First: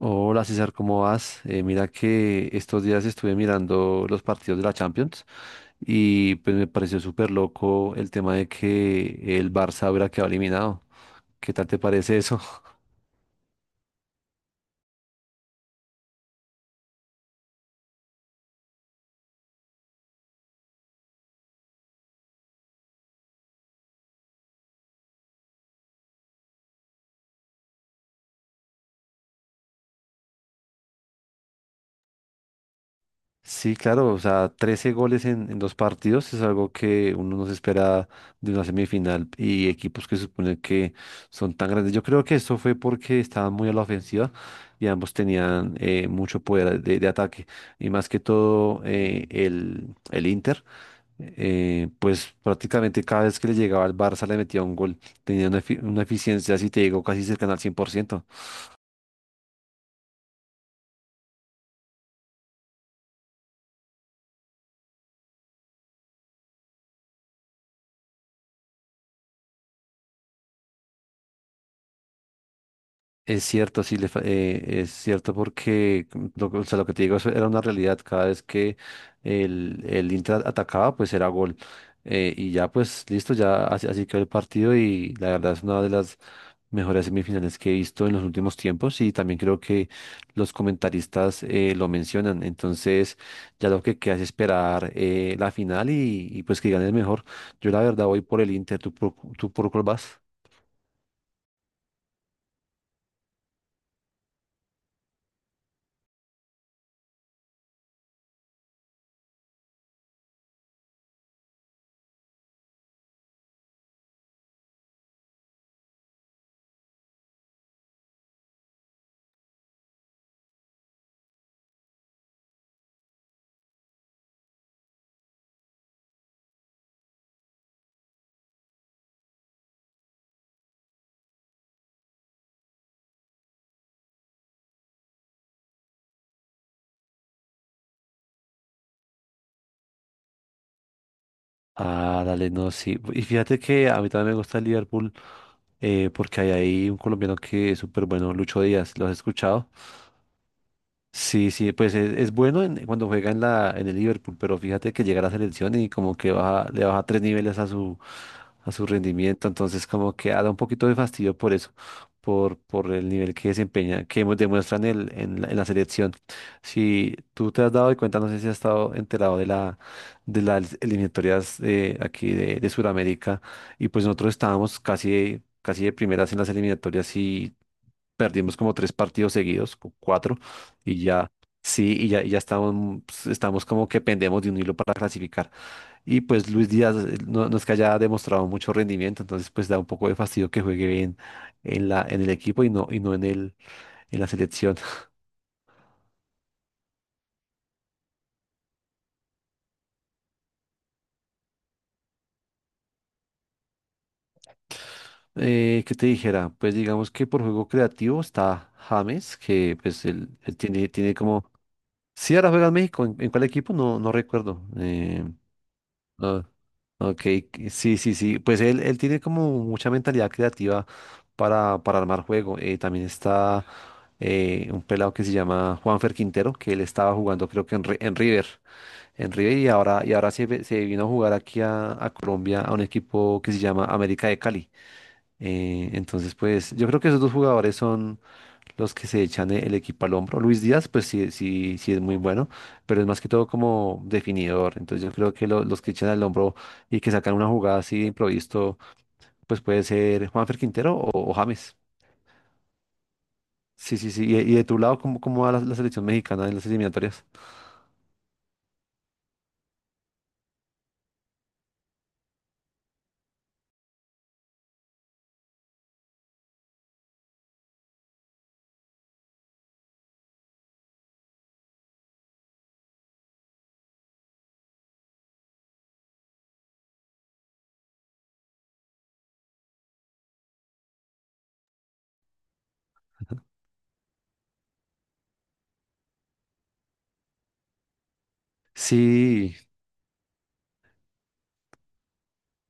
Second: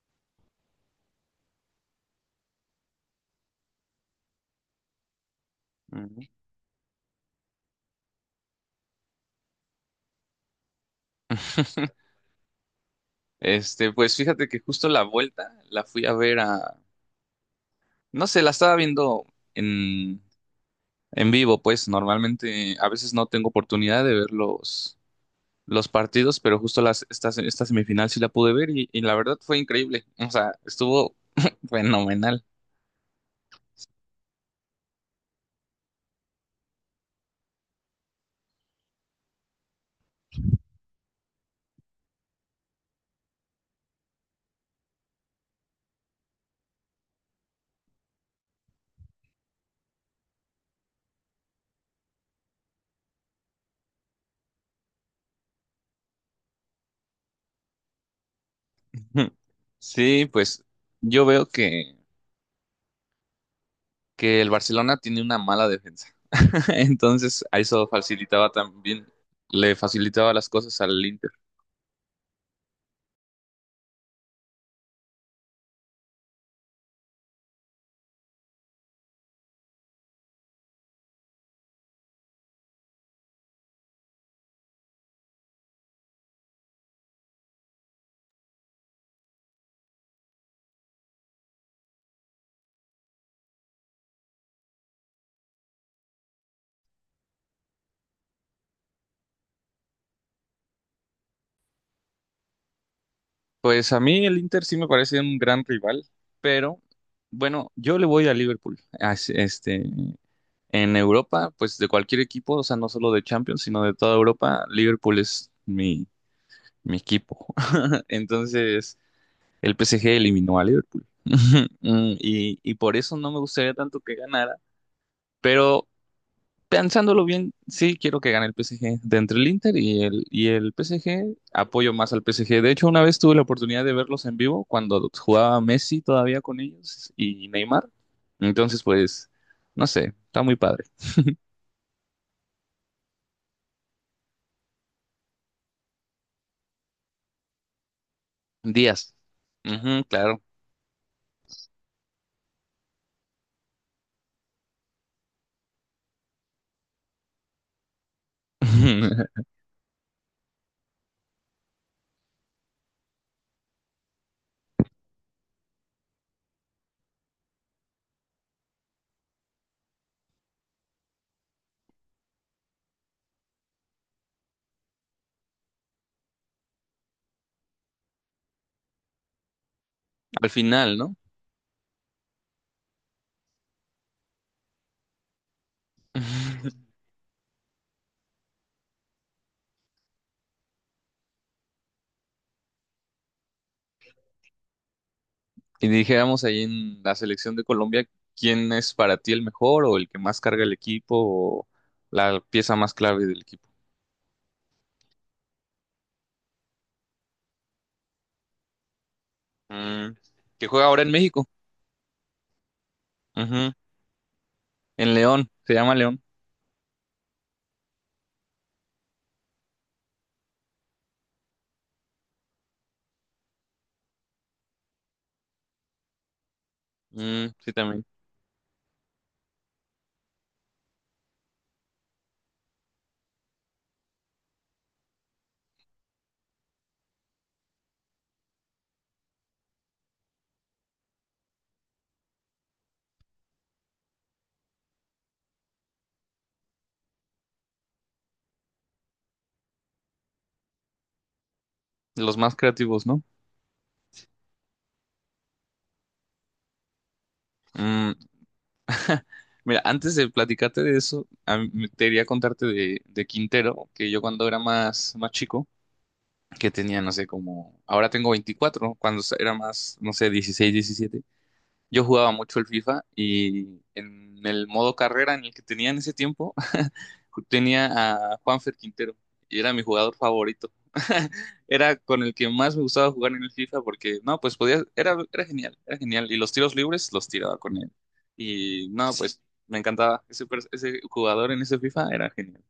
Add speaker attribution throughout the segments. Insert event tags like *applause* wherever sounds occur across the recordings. Speaker 1: Hola César, ¿cómo vas? Mira que estos días estuve mirando los partidos de la Champions
Speaker 2: Mm.
Speaker 1: y pues me pareció súper loco el tema de que el Barça hubiera quedado eliminado. ¿Qué tal te
Speaker 2: *laughs*
Speaker 1: parece eso? *laughs*
Speaker 2: Pues fíjate que justo la vuelta la fui a ver no sé, la estaba viendo en, en vivo. Pues normalmente a veces no tengo oportunidad de ver los partidos, pero justo esta semifinal sí la pude ver y la verdad fue increíble, o sea, estuvo *laughs* fenomenal.
Speaker 1: Sí, claro, o sea, 13 goles en dos partidos es algo que uno no se espera de una semifinal y equipos que se supone que son tan grandes. Yo creo que esto fue porque estaban muy a la ofensiva y ambos tenían mucho poder de ataque y más que todo el Inter. Pues prácticamente cada vez que le llegaba al Barça le metía un gol. Tenía una, una eficiencia, si te digo, casi cercana al cien por ciento.
Speaker 2: *laughs* Sí, pues yo veo que el Barcelona tiene una mala defensa, *laughs* entonces a eso facilitaba también, le facilitaba las cosas al Inter.
Speaker 1: Es cierto, sí, es cierto porque o sea, lo que te digo, eso era una realidad. Cada vez que el Inter atacaba, pues era gol. Y ya, pues listo, ya así, así quedó el partido y la verdad es una de las mejores semifinales que he visto en los últimos tiempos y también creo que los comentaristas lo mencionan. Entonces, ya lo que queda es esperar la final y pues que gane el mejor. Yo la verdad voy por el Inter. ¿Tú tú por cuál vas?
Speaker 2: Pues a mí el Inter sí me parece un gran rival, pero bueno, yo le voy a Liverpool. En Europa, pues de cualquier equipo, o sea, no solo de Champions, sino de toda Europa, Liverpool es mi equipo. *laughs* Entonces, el PSG eliminó a Liverpool. *laughs* Y por eso no me gustaría tanto que ganara, pero pensándolo bien, sí quiero que gane el PSG. De entre el Inter y el PSG, apoyo más al PSG. De hecho, una vez tuve la oportunidad de verlos en vivo cuando jugaba Messi todavía con ellos y Neymar. Entonces, pues, no sé, está muy padre.
Speaker 1: Ah, dale, no, sí. Y fíjate que a mí también me gusta el Liverpool porque hay ahí un colombiano que es súper bueno, Lucho Díaz. ¿Lo has
Speaker 2: Díaz.
Speaker 1: escuchado?
Speaker 2: Ujú, claro.
Speaker 1: Sí, sí, pues es, cuando juega en en el Liverpool, pero fíjate que llega a la selección y como que baja, le baja tres niveles a su
Speaker 2: *laughs*
Speaker 1: rendimiento, entonces como que da un poquito de fastidio por eso, por el nivel que desempeña, que demuestran en la selección. Si tú te has dado cuenta, no sé si has estado enterado de las eliminatorias aquí de Sudamérica, y pues nosotros estábamos casi casi de primeras en las eliminatorias, perdimos como tres partidos seguidos, cuatro,
Speaker 2: Al final,
Speaker 1: y
Speaker 2: ¿no?
Speaker 1: ya, sí, y ya estamos, pues, estamos como que pendemos de un hilo para clasificar. Y pues Luis Díaz
Speaker 2: *laughs*
Speaker 1: no, no es que haya demostrado mucho rendimiento, entonces pues da un poco de fastidio que juegue bien en en el equipo y no en la selección. *laughs*
Speaker 2: Y dijéramos ahí en la selección de Colombia, ¿quién es para ti el mejor o el que más carga el equipo o la pieza más clave del equipo?
Speaker 1: ¿Qué te dijera? Pues digamos que por juego creativo está James, que pues
Speaker 2: Mm,
Speaker 1: él
Speaker 2: que juega
Speaker 1: tiene,
Speaker 2: ahora en
Speaker 1: tiene como...
Speaker 2: México.
Speaker 1: Sí, ahora juega en México. En cuál equipo? No, no recuerdo.
Speaker 2: En León, se llama León.
Speaker 1: Ah, ok, sí, sí, sí. Pues él tiene como mucha mentalidad creativa para armar juego. También está un pelado que se llama Juanfer Quintero, que él estaba
Speaker 2: Mm,
Speaker 1: jugando creo
Speaker 2: sí,
Speaker 1: que
Speaker 2: también.
Speaker 1: en River, en River, y ahora se vino a jugar aquí a Colombia, a un equipo que se llama América de Cali. Entonces, pues yo creo que esos dos jugadores son los que se echan el equipo al hombro. Luis Díaz, pues sí, sí, sí es muy bueno, pero es más que todo como definidor. Entonces yo creo que los que echan al hombro y que sacan una jugada así de improviso, pues puede ser Juanfer Quintero o James.
Speaker 2: Los más creativos, ¿no?
Speaker 1: Sí, sí, sí. Y de tu lado, ¿cómo, cómo va la selección mexicana en las eliminatorias?
Speaker 2: Mm, Mira, antes de platicarte de eso, a mí te quería contarte de Quintero, que yo cuando era más, más chico, que tenía, no sé, como, ahora tengo 24, cuando era más, no sé, 16, 17, yo jugaba mucho el FIFA y en el modo carrera en el que tenía en ese tiempo, tenía a Juanfer Quintero y era mi jugador favorito. *laughs* Era con el que más me gustaba jugar en el FIFA porque, no, pues podía, era genial, era genial. Y los tiros libres los tiraba con él. Y no, sí, pues
Speaker 1: Sí,
Speaker 2: me encantaba. Ese jugador en ese FIFA era genial.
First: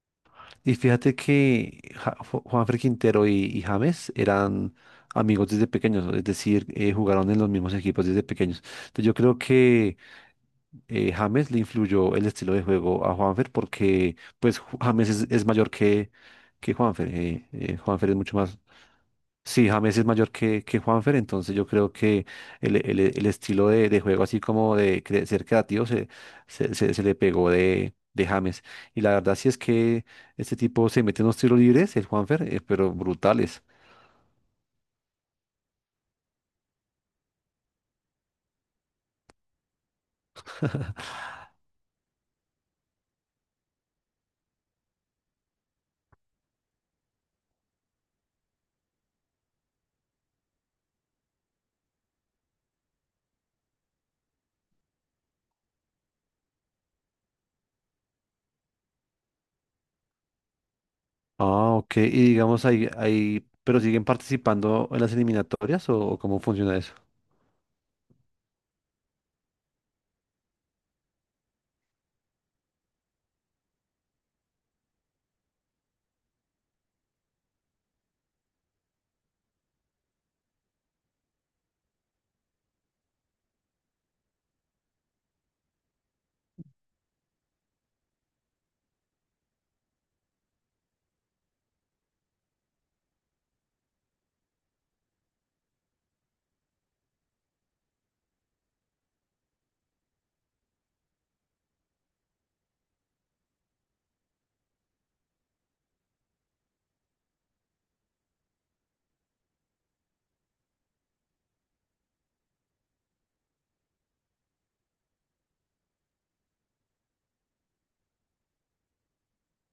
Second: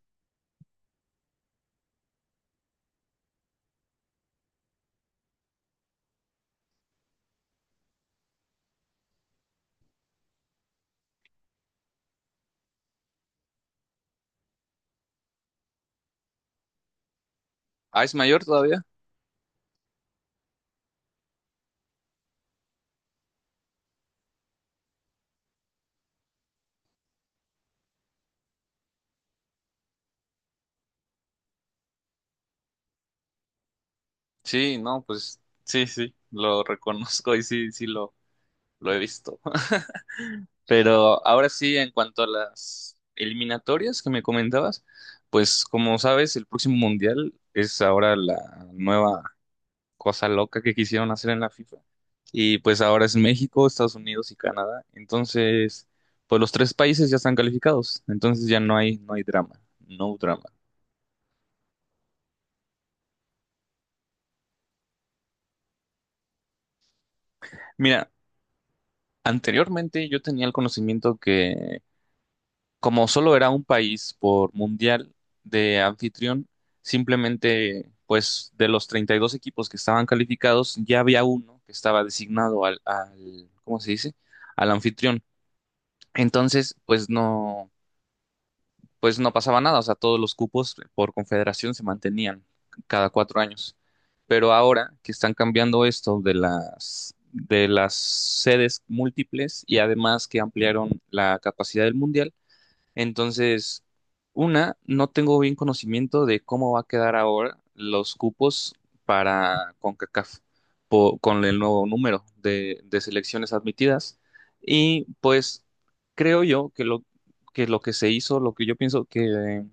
Speaker 1: y fíjate que Juanfer Quintero y James eran amigos desde pequeños, es decir, jugaron en los mismos equipos desde pequeños. Entonces yo creo que James le influyó el estilo de juego a Juanfer porque pues James es mayor que Juanfer.
Speaker 2: Ah,
Speaker 1: Juanfer
Speaker 2: es
Speaker 1: es mucho
Speaker 2: mayor
Speaker 1: más...
Speaker 2: todavía.
Speaker 1: Sí, James es mayor que Juanfer, entonces yo creo que el estilo de juego así como de ser creativo se le pegó de James. Y la verdad sí es que este tipo se mete unos tiros libres, el Juanfer, pero brutales.
Speaker 2: Sí, no, pues sí, sí, lo reconozco y sí, sí lo he visto. Pero ahora sí, en cuanto a las eliminatorias que me comentabas, pues como sabes, el próximo mundial es ahora la nueva cosa loca que quisieron hacer en la FIFA. Y pues ahora es México, Estados Unidos y Canadá. Entonces, pues los tres países ya están calificados. Entonces ya no hay, no hay drama, no drama.
Speaker 1: Ah, ok. Y digamos ahí, ahí, pero ¿siguen participando en las eliminatorias o cómo funciona eso?
Speaker 2: Mira, anteriormente yo tenía el conocimiento que como solo era un país por mundial de anfitrión, simplemente, pues de los 32 equipos que estaban calificados, ya había uno que estaba designado al, ¿cómo se dice? Al anfitrión. Entonces, pues no pasaba nada, o sea, todos los cupos por confederación se mantenían cada 4 años. Pero ahora que están cambiando esto de las sedes múltiples y además que ampliaron la capacidad del mundial, entonces, no tengo bien conocimiento de cómo va a quedar ahora los cupos para CONCACAF con el nuevo número de selecciones admitidas. Y pues creo yo que que lo que se hizo, lo que yo pienso que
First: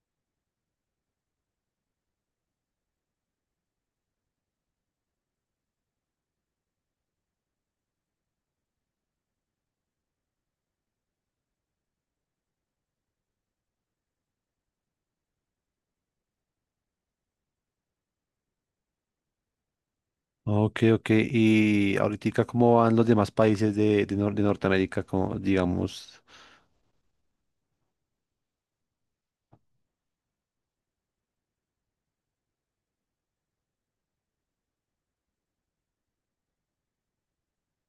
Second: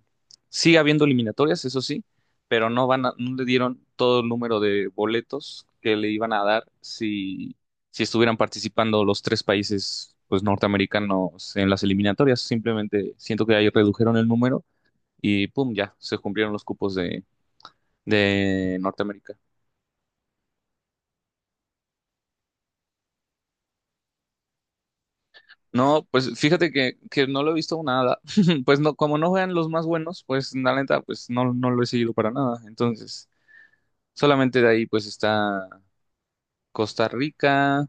Speaker 2: sigue habiendo eliminatorias, eso sí, pero no le dieron todo el número de boletos que le iban a dar si estuvieran participando los tres países pues norteamericanos en las eliminatorias. Simplemente siento que ahí redujeron el número y pum, ya se cumplieron los cupos de Norteamérica.
Speaker 1: Ok, ok. ¿Y ahorita cómo van los demás países de, Nor- de Norteamérica? Como,
Speaker 2: No,
Speaker 1: digamos.
Speaker 2: pues fíjate que no lo he visto nada. *laughs* Pues no, como no juegan los más buenos, pues la neta, pues no, no lo he seguido para nada. Entonces, solamente de ahí pues está Costa Rica,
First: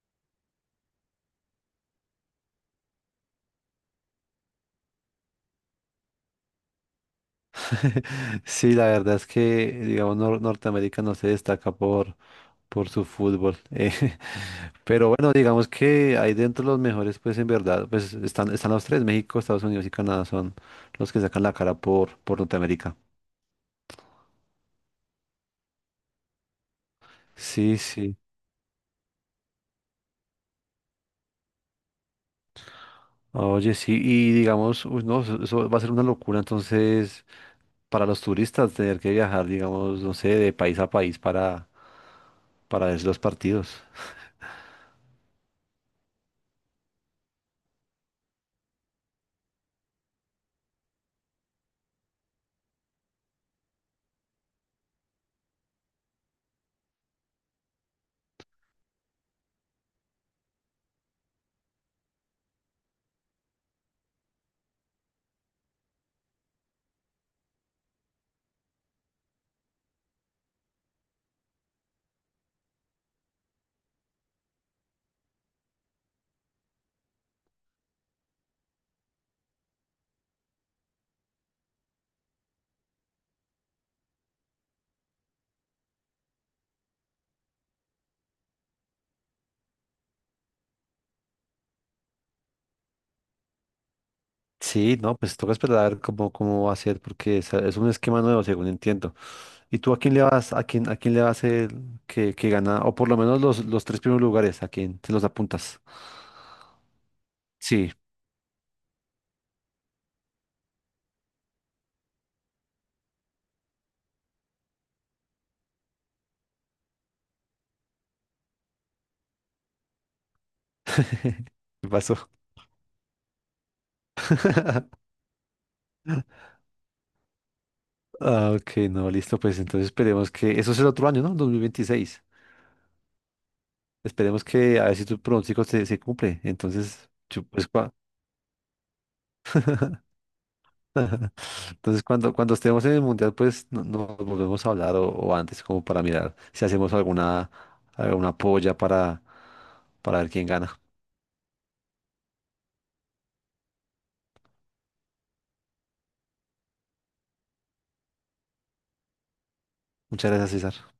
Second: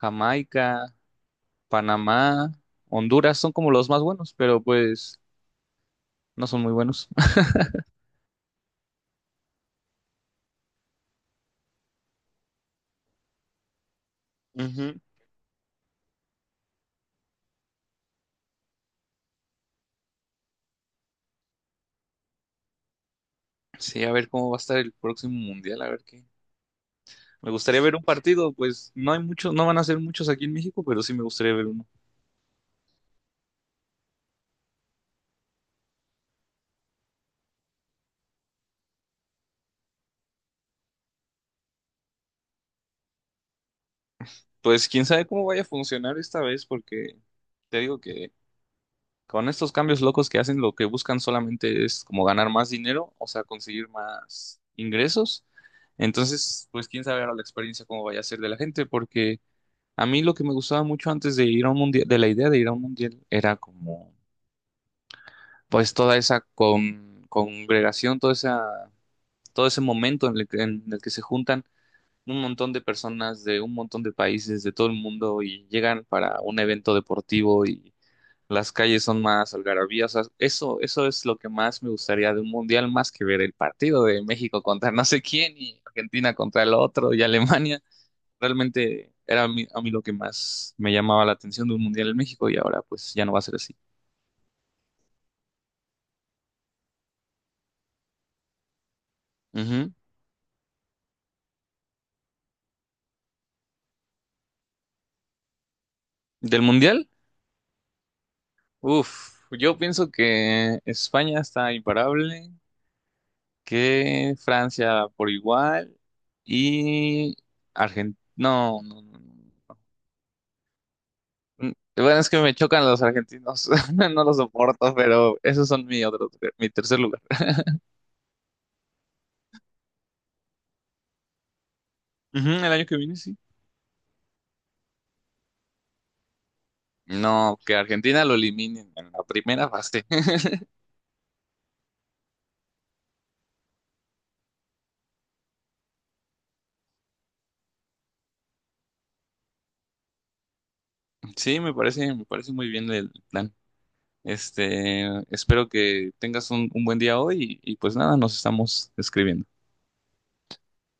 Speaker 2: Jamaica, Panamá, Honduras, son como los más buenos, pero pues no son muy buenos.
Speaker 1: *laughs* Sí, la verdad es que, digamos, Norteamérica no se destaca por su fútbol. *laughs*
Speaker 2: *laughs*
Speaker 1: Pero bueno, digamos que ahí dentro los mejores, pues en verdad, pues están, están los tres, México, Estados Unidos y Canadá son los que sacan la cara por Norteamérica.
Speaker 2: Sí, a ver cómo va a estar el próximo mundial, a ver qué. Me
Speaker 1: Sí,
Speaker 2: gustaría ver un
Speaker 1: sí.
Speaker 2: partido, pues no hay muchos, no van a ser muchos aquí en México, pero sí me gustaría ver uno.
Speaker 1: Oye, sí, y digamos, uy, no, eso va a ser una locura, entonces, para los turistas tener que viajar, digamos, no sé, de país a país para ver los partidos.
Speaker 2: Pues quién sabe cómo vaya a funcionar esta vez, porque te digo que con estos cambios locos que hacen, lo que buscan solamente es como ganar más dinero, o sea, conseguir más ingresos. Entonces, pues quién sabe ahora la experiencia cómo vaya a ser de la gente, porque a mí lo que me gustaba mucho antes de ir a un mundial, de la idea de ir a un mundial, era como, pues toda esa congregación, toda esa todo ese momento en en el que se juntan un montón de personas de un montón de países de todo el mundo y llegan para un evento deportivo y las calles son más algarabías. O sea, eso es lo que más me gustaría de un mundial, más que ver el partido de México contra no sé quién y Argentina contra el otro y Alemania. Realmente era a mí lo que más me llamaba la atención de un mundial en México y ahora pues ya no va a ser así.
Speaker 1: Sí, no, pues toca esperar a ver cómo, cómo va a ser, porque es un esquema nuevo, según entiendo. ¿Y
Speaker 2: Ujú.
Speaker 1: tú a quién le vas, a quién le vas el que gana, o por lo menos los tres primeros lugares, a quién te los apuntas?
Speaker 2: ¿Del mundial?
Speaker 1: Sí,
Speaker 2: Uf, yo pienso que España está imparable, que Francia por igual y Argentina. No, no, no, no.
Speaker 1: *laughs* ¿qué
Speaker 2: Bueno, es
Speaker 1: pasó?
Speaker 2: que me chocan los argentinos, *laughs* no los soporto,
Speaker 1: *laughs*
Speaker 2: pero esos son mi tercer lugar.
Speaker 1: Ah, ok, no, listo, pues entonces esperemos que, eso es el otro año, ¿no? 2026.
Speaker 2: Ujú, el año que viene, sí.
Speaker 1: Esperemos que a ver si tu pronóstico se cumple. Entonces,
Speaker 2: No, que Argentina lo eliminen en la primera fase. *laughs*
Speaker 1: *laughs* entonces, cuando, cuando estemos en el mundial, pues nos volvemos a hablar o antes, como para mirar si hacemos alguna, alguna polla para ver quién gana.
Speaker 2: Sí, me parece muy bien el plan. Este, Espero que tengas un buen día hoy y pues nada, nos estamos escribiendo.
Speaker 1: Muchas gracias, César.